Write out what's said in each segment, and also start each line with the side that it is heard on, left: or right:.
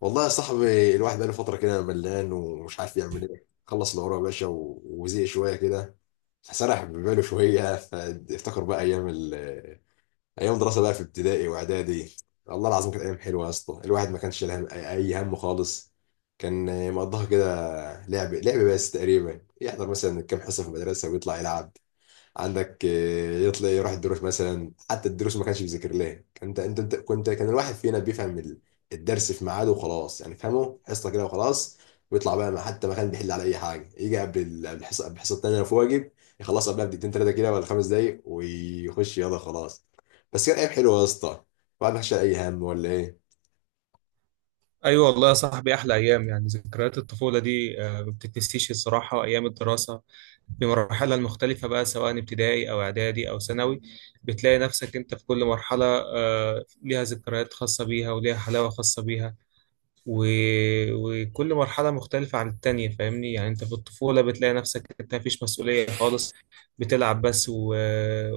left: والله يا صاحبي، الواحد بقاله فترة كده ملان ومش عارف يعمل ايه. خلص الأوراق يا باشا وزهق شوية كده. سرح بباله شوية فافتكر بقى أيام دراسة بقى في ابتدائي وإعدادي. الله العظيم، كانت أيام حلوة يا اسطى. الواحد ما كانش له أي هم خالص. كان مقضاها كده لعب لعب بس، تقريبا يحضر مثلا كام حصة في المدرسة ويطلع يلعب. عندك يطلع يروح الدروس مثلا، حتى الدروس ما كانش بيذاكر لها. انت انت أنت- كنت كان الواحد فينا بيفهم الدرس في ميعاده وخلاص، يعني فهمه حصه كده وخلاص. ويطلع بقى، حتى ما كان بيحل على اي حاجه، يجي قبل الحصه الثانيه لو في واجب يخلصها قبلها بدقيقتين ثلاثه كده ولا 5 دقايق ويخش، يلا خلاص. بس كان ايام حلوه يا اسطى، الواحد ما كانش شايل اي هم ولا ايه.
right: ايوه والله يا صاحبي، احلى ايام، يعني ذكريات الطفوله دي، ما بتتنسيش الصراحه. ايام الدراسه بمراحلها المختلفه بقى سواء ابتدائي او اعدادي او ثانوي، بتلاقي نفسك انت في كل مرحله، ليها ذكريات خاصه بيها وليها حلاوه خاصه بيها. و... وكل مرحلة مختلفة عن التانية. فاهمني؟ يعني انت في الطفولة بتلاقي نفسك انت مفيش مسؤولية خالص، بتلعب بس.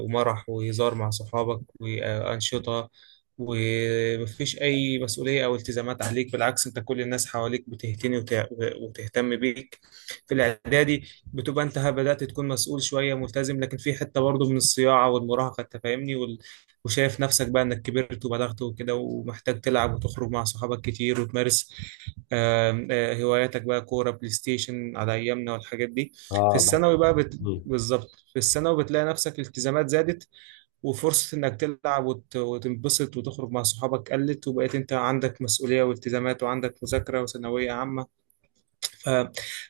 right: ومرح وهزار مع صحابك وأنشطة، ومفيش أي مسؤولية أو التزامات عليك. بالعكس، انت كل الناس حواليك بتهتني وتهتم بيك. في الإعدادي بتبقى انت بدأت تكون مسؤول شوية، ملتزم، لكن في حتة برضه من الصياعة والمراهقة. انت فاهمني؟ وشايف نفسك بقى انك كبرت وبلغت وكده، ومحتاج تلعب وتخرج مع صحابك كتير وتمارس آم، آه، هواياتك، بقى كورة، بلاي ستيشن على ايامنا والحاجات دي. في
left: اه الله.
right: الثانوي بقى
left: مم.
right: بالظبط في الثانوي بتلاقي نفسك الالتزامات زادت، وفرصة انك تلعب وتنبسط وتخرج مع صحابك قلت، وبقيت انت عندك مسؤولية والتزامات وعندك مذاكرة وثانوية عامة.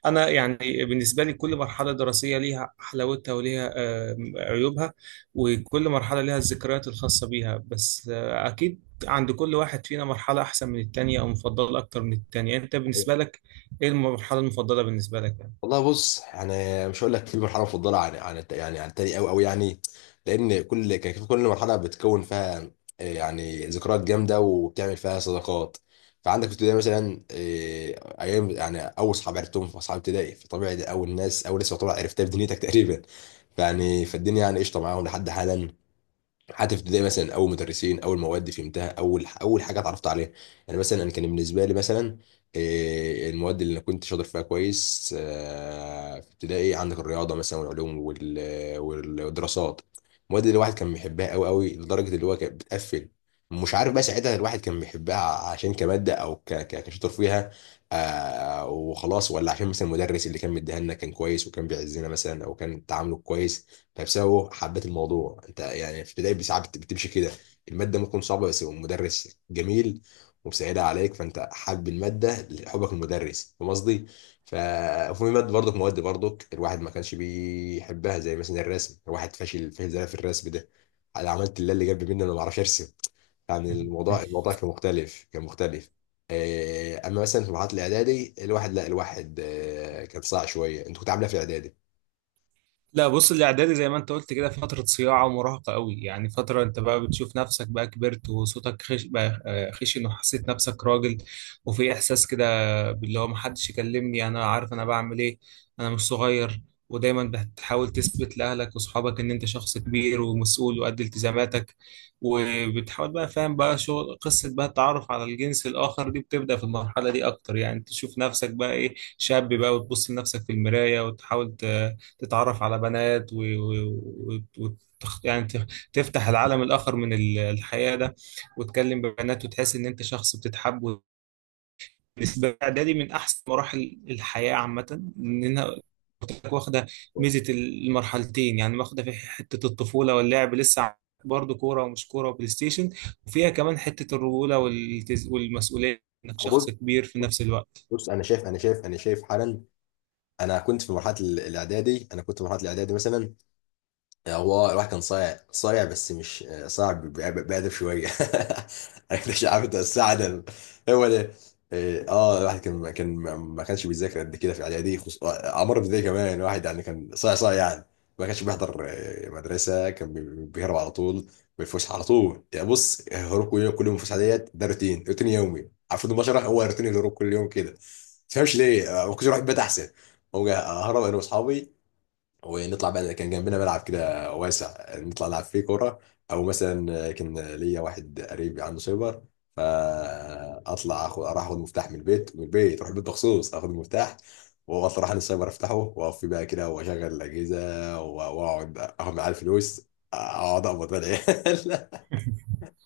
right: أنا يعني بالنسبة لي كل مرحلة دراسية ليها حلاوتها وليها، عيوبها. وكل مرحلة ليها الذكريات الخاصة بيها، بس أكيد عند كل واحد فينا مرحلة أحسن من التانية أو مفضلة أكتر من التانية. أنت بالنسبة لك إيه المرحلة المفضلة بالنسبة لك يعني؟
left: والله بص، يعني مش هقول لك في مرحله مفضله عن يعني عن التاني قوي قوي، يعني لان كل مرحله بتكون فيها يعني ذكريات جامده وبتعمل فيها صداقات. فعندك في ابتدائي مثلا ايام، يعني اول صحاب عرفتهم في اصحاب ابتدائي، فطبيعي دي اول ناس يعتبر عرفتها في دنيتك تقريبا، يعني فالدنيا يعني قشطه معاهم لحد حالا. حتى في ابتدائي مثلا اول مدرسين، اول مواد فهمتها، اول حاجه اتعرفت عليها. يعني مثلا انا كان بالنسبه لي مثلا، إيه، المواد اللي انا كنت شاطر فيها كويس في ابتدائي، عندك الرياضه مثلا والعلوم والدراسات. المواد اللي الواحد كان بيحبها قوي قوي لدرجه اللي هو كانت بتقفل. مش عارف بقى ساعتها الواحد كان بيحبها عشان كماده او كشاطر فيها وخلاص، ولا عشان مثلا المدرس اللي كان مديها لنا كان كويس وكان بيعزنا مثلا، او كان تعامله كويس نفسها هو حبت الموضوع. انت يعني في ابتدائي ساعات بتمشي كده، الماده ممكن صعبه بس هو المدرس جميل ومساعدها عليك، فانت حابب الماده لحبك المدرس، فاهم قصدي؟ وفي ماده برضك مواد برضك الواحد ما كانش بيحبها، زي مثلا الرسم. الواحد فاشل فاشل زي في الرسم ده، انا عملت اللي جنبي مني، انا ما بعرفش ارسم، يعني الموضوع كان مختلف، كان مختلف. اما مثلا في مرحله الاعدادي، الواحد لا، الواحد كان صعب شويه. انت كنت عامله في الاعدادي؟
right: لا بص، الاعدادي زي ما انت قلت كده فتره صياعه ومراهقه قوي، يعني فتره انت بقى بتشوف نفسك بقى كبرت وصوتك خش بقى خشن، وحسيت نفسك راجل، وفي احساس كده باللي هو محدش يكلمني، انا عارف انا بعمل ايه. انا مش صغير. ودايما بتحاول تثبت لاهلك واصحابك ان انت شخص كبير ومسؤول وقد التزاماتك. وبتحاول بقى، فاهم بقى شغل قصه بقى التعرف على الجنس الاخر دي، بتبدا في المرحله دي اكتر. يعني تشوف نفسك بقى ايه، شاب بقى، وتبص لنفسك في المرايه وتحاول تتعرف على بنات، و... و... يعني تفتح العالم الآخر من الحياة ده، وتكلم ببنات وتحس إن أنت شخص بتتحب. بالنسبة لي إعدادي من أحسن مراحل الحياة عامة، إنها واخدة ميزة المرحلتين، يعني واخدة في حتة الطفولة واللعب لسه برضه كورة ومش كورة وبلاي ستيشن، وفيها كمان حتة الرجولة والمسؤولية، إنك شخص
left: أبص
right: كبير في نفس الوقت.
left: بص، انا شايف حالا. انا كنت في مرحله الاعدادي، انا كنت في مرحله الاعدادي مثلا، هو الواحد كان صايع صايع بس مش صايع، بأدب شوية. عارف، مش عارف انت بس عدم. هو ده. إيه، اه الواحد كان ما كانش بيذاكر قد كده في اعدادي، خص... آه، عمر ابتدائي كمان الواحد يعني كان صايع صايع يعني، ما كانش بيحضر مدرسة، كان بيهرب على طول بالفسحة، على طول يعني. بص، هروب كل يوم، كل يوم الفسحة ديت، ده روتين روتين يومي عارف. البشرة هو روتين الهروب كل يوم كده، ما تفهمش ليه ما كنتش بروح البيت احسن؟ هو ههرب انا واصحابي ونطلع بقى، كان جنبنا ملعب كده واسع، نطلع نلعب فيه كوره، او مثلا كان ليا واحد قريب عنده سايبر، فاطلع اخد اروح اخد مفتاح من البيت، اروح البيت مخصوص اخد المفتاح واطلع اروح عند السايبر افتحه، واقف فيه بقى كده واشغل الاجهزه واقعد اخد معاه الفلوس، اقعد اقبض بقى العيال.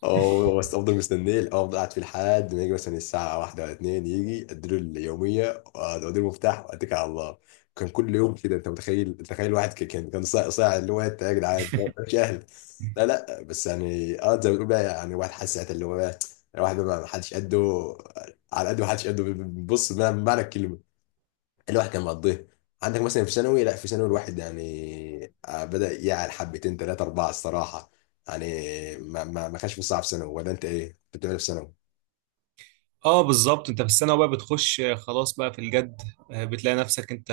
left: اه، بس افضل مستنيه، افضل قاعد فيه لحد ما يجي مثلا الساعه 1 ولا 2، يجي اديله اليوميه واديله المفتاح واتكل على الله. كان كل يوم كده انت متخيل؟ تخيل واحد كان صاع صاع اللي هو، انت يا جدعان أنت. مش اهل. لا لا بس، يعني اه زي ما بتقول بقى، يعني واحد حاسس ساعتها اللي هو بقى الواحد بقى ما حدش قده، على قده ما حدش قده. بص، بمعنى الكلمه الواحد كان مقضيه. عندك مثلا في ثانوي، لا في ثانوي الواحد يعني بدأ يعلى حبتين ثلاثة أربعة الصراحة، يعني ما كانش في صعب في ثانوي، ولا أنت إيه كنت بتعمل في ثانوي؟
right: اه بالظبط، انت في السنة بقى بتخش خلاص بقى في الجد. بتلاقي نفسك انت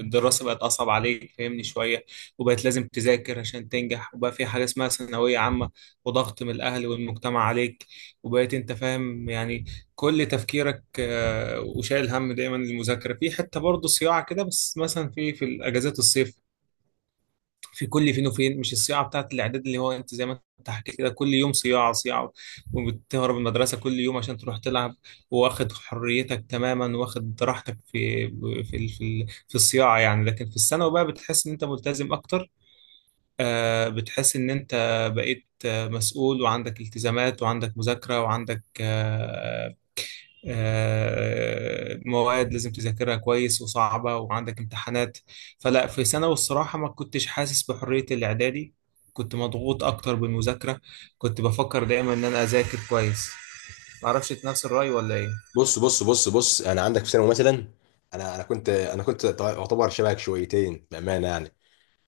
right: الدراسة بقت أصعب عليك، فاهمني، شوية، وبقت لازم تذاكر عشان تنجح، وبقى في حاجة اسمها ثانوية عامة، وضغط من الأهل والمجتمع عليك، وبقيت انت فاهم يعني كل تفكيرك وشايل هم دايما المذاكرة. في حتة برضه صياعة كده، بس مثلا في الأجازات الصيف، في كل فين وفين، مش الصياعه بتاعت الاعداد اللي هو انت زي ما انت حكيت كده كل يوم صياعه صياعه، وبتهرب من المدرسه كل يوم عشان تروح تلعب، واخد حريتك تماما، واخد راحتك في الصياعه يعني. لكن في الثانوي بقى بتحس ان انت ملتزم اكتر. بتحس ان انت بقيت مسؤول، وعندك التزامات، وعندك مذاكره، وعندك مواد لازم تذاكرها كويس وصعبة، وعندك امتحانات. فلا، في ثانوي الصراحة ما كنتش حاسس بحرية الإعدادي، كنت مضغوط أكتر بالمذاكرة، كنت بفكر دايما إن أنا أذاكر كويس. معرفش إنت نفس الرأي ولا إيه؟
left: بص بص بص بص، أنا عندك في ثانوي مثلا، أنا أنا كنت أنا كنت أعتبر شبهك شويتين بأمانة يعني.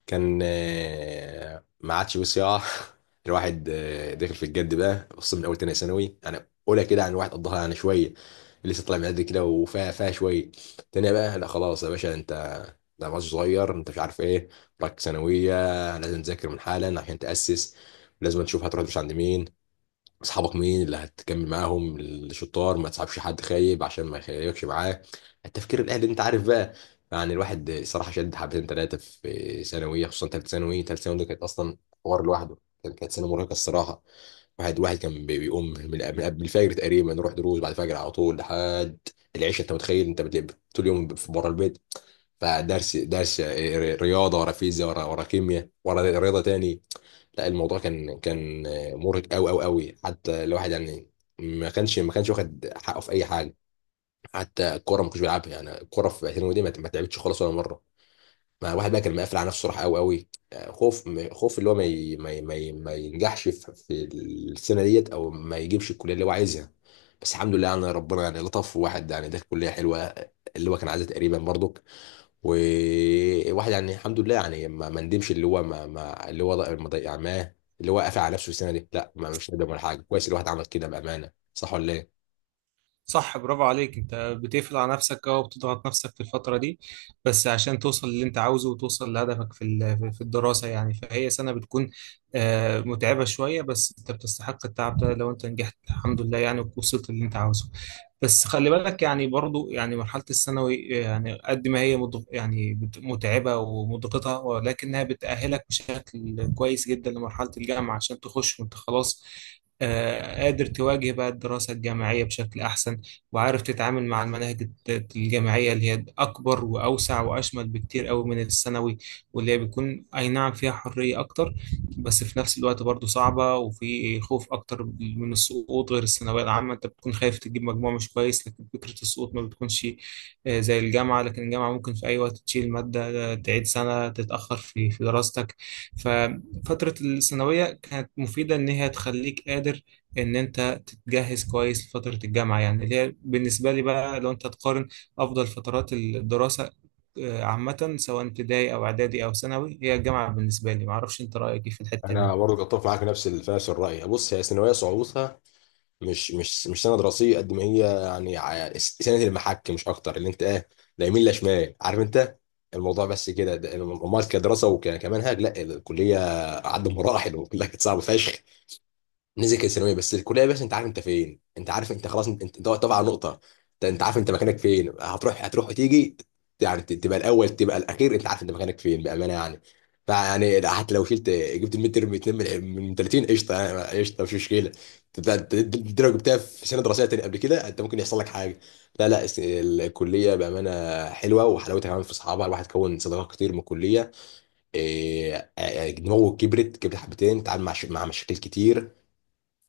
left: كان ما عادش وسع. الواحد داخل في الجد بقى، خصوصا من اول تانية ثانوي. انا اولى كده عن واحد قضاها يعني شويه، لسه طالع من قد كده وفيها فيها شويه. تانية بقى لا، خلاص يا باشا انت، ده ماتش صغير، انت مش عارف ايه، راك ثانويه، لازم تذاكر من حالا عشان تاسس، لازم تشوف هتروح مش عند مين، اصحابك مين اللي هتكمل معاهم الشطار، ما تصاحبش حد خايب عشان ما يخيبكش معاه. التفكير الاهلي انت عارف بقى. يعني الواحد صراحه شد حبتين ثلاثه في ثانويه، خصوصا ثالثه ثانوي. ثالثه ثانوي دي كانت اصلا حوار لوحده، كانت سنه مرهقه الصراحه. واحد كان بيقوم من قبل الفجر تقريبا، نروح دروس بعد الفجر على طول لحد العشاء. انت متخيل؟ انت بتلعب طول اليوم بره البيت، فدرس درس رياضه، ورا فيزياء، ورا كيمياء، ورا رياضه تاني. لا الموضوع كان مرهق قوي قوي قوي. حتى الواحد يعني ما كانش واخد حقه في اي حاجه، حتى الكوره ما كنتش بيلعبها، يعني الكوره في اعتزال دي ما تعبتش خالص ولا مره. ما الواحد بقى كان مقفل على نفسه راح قوي قوي. خوف، خوف اللي هو ما ينجحش في السنه ديت، او ما يجيبش الكليه اللي هو عايزها. بس الحمد لله يعني، ربنا يعني لطف، واحد يعني ده كليه حلوه اللي هو كان عايزها تقريبا برضو. وواحد يعني الحمد لله يعني ما ندمش اللي هو ما اللي هو ما ضيع معاه اللي هو قافل على نفسه السنه دي. لا ما، مش ندم ولا حاجه، كويس الواحد عمل كده بامانه، صح ولا ايه؟
right: صح، برافو عليك. انت بتقفل على نفسك اه، وبتضغط نفسك في الفترة دي بس عشان توصل للي انت عاوزه، وتوصل لهدفك في الدراسة، يعني فهي سنة بتكون متعبة شوية، بس انت بتستحق التعب ده لو انت نجحت الحمد لله، يعني ووصلت اللي انت عاوزه. بس خلي بالك يعني برضو، يعني مرحلة الثانوي يعني قد ما هي يعني متعبة ومضغطة، ولكنها بتأهلك بشكل كويس جدا لمرحلة الجامعة، عشان تخش وانت خلاص قادر تواجه بقى الدراسة الجامعية بشكل أحسن، وعارف تتعامل مع المناهج الجامعية اللي هي أكبر وأوسع وأشمل بكتير قوي من الثانوي، واللي هي بيكون أي نعم فيها حرية أكتر، بس في نفس الوقت برضه صعبة، وفي خوف أكتر من السقوط. غير الثانوية العامة، أنت بتكون خايف تجيب مجموع مش كويس، لكن فكرة السقوط ما بتكونش زي الجامعة. لكن الجامعة ممكن في أي وقت تشيل مادة، تعيد سنة، تتأخر في دراستك. ففترة الثانوية كانت مفيدة إن هي تخليك قادر إن أنت جهز كويس لفترة الجامعة، يعني اللي هي بالنسبة لي بقى لو أنت تقارن أفضل فترات الدراسة عامة سواء ابتدائي أو إعدادي أو ثانوي، هي الجامعة بالنسبة لي. معرفش أنت رأيك إيه في الحتة دي؟
left: انا برضه بتفق معاك نفس ال، في نفس الراي. بص، هي ثانويه صعوبتها مش سنه دراسيه قد ما هي، يعني سنه المحك مش اكتر، اللي انت ايه، لا يمين لا شمال، عارف انت الموضوع بس كده. امال كدراسه وكمنهج، لا الكليه عدى مراحل وكلها كانت صعبه فشخ. نزل كان ثانويه، بس الكليه يا باشا انت عارف انت فين، انت عارف انت خلاص، انت واقف على نقطه، انت عارف انت مكانك فين، هتروح هتروح وتيجي، يعني تبقى الاول تبقى الاخير، انت عارف انت مكانك فين بامانه يعني. فيعني ده حتى لو شلت، جبت الميد تيرم 2 من 30، قشطه يعني، قشطه مش مشكله. انت لو جبتها في سنه دراسيه تاني قبل كده، انت ممكن يحصل لك حاجه، لا لا الكليه بامانه حلوه. وحلاوتها كمان في اصحابها، الواحد كون صداقات كتير من الكليه. إيه، دماغه كبرت، كبرت حبتين، تعامل مع مشاكل كتير،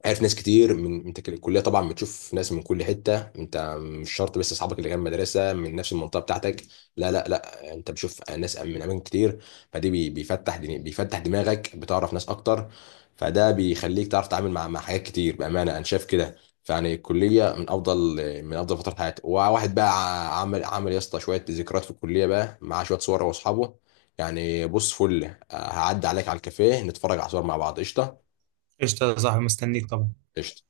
left: عارف ناس كتير من انت كده. الكليه طبعا بتشوف ناس من كل حته، انت مش شرط بس اصحابك اللي جنب مدرسه من نفس المنطقه بتاعتك، لا لا لا، انت بتشوف ناس من اماكن كتير، فدي بيفتح دماغك، بتعرف ناس اكتر، فده بيخليك تعرف تتعامل مع حاجات كتير، بامانه انا شايف كده. فيعني الكليه من افضل، من افضل فترات حياتي. وواحد بقى عمل يا اسطى شويه ذكريات في الكليه بقى، مع شويه صور هو واصحابه، يعني بص فل، هعدي عليك على الكافيه نتفرج على صور مع بعض قشطه.
right: قشطة يا صاحبي، مستنيك طبعا.
left: قشطه.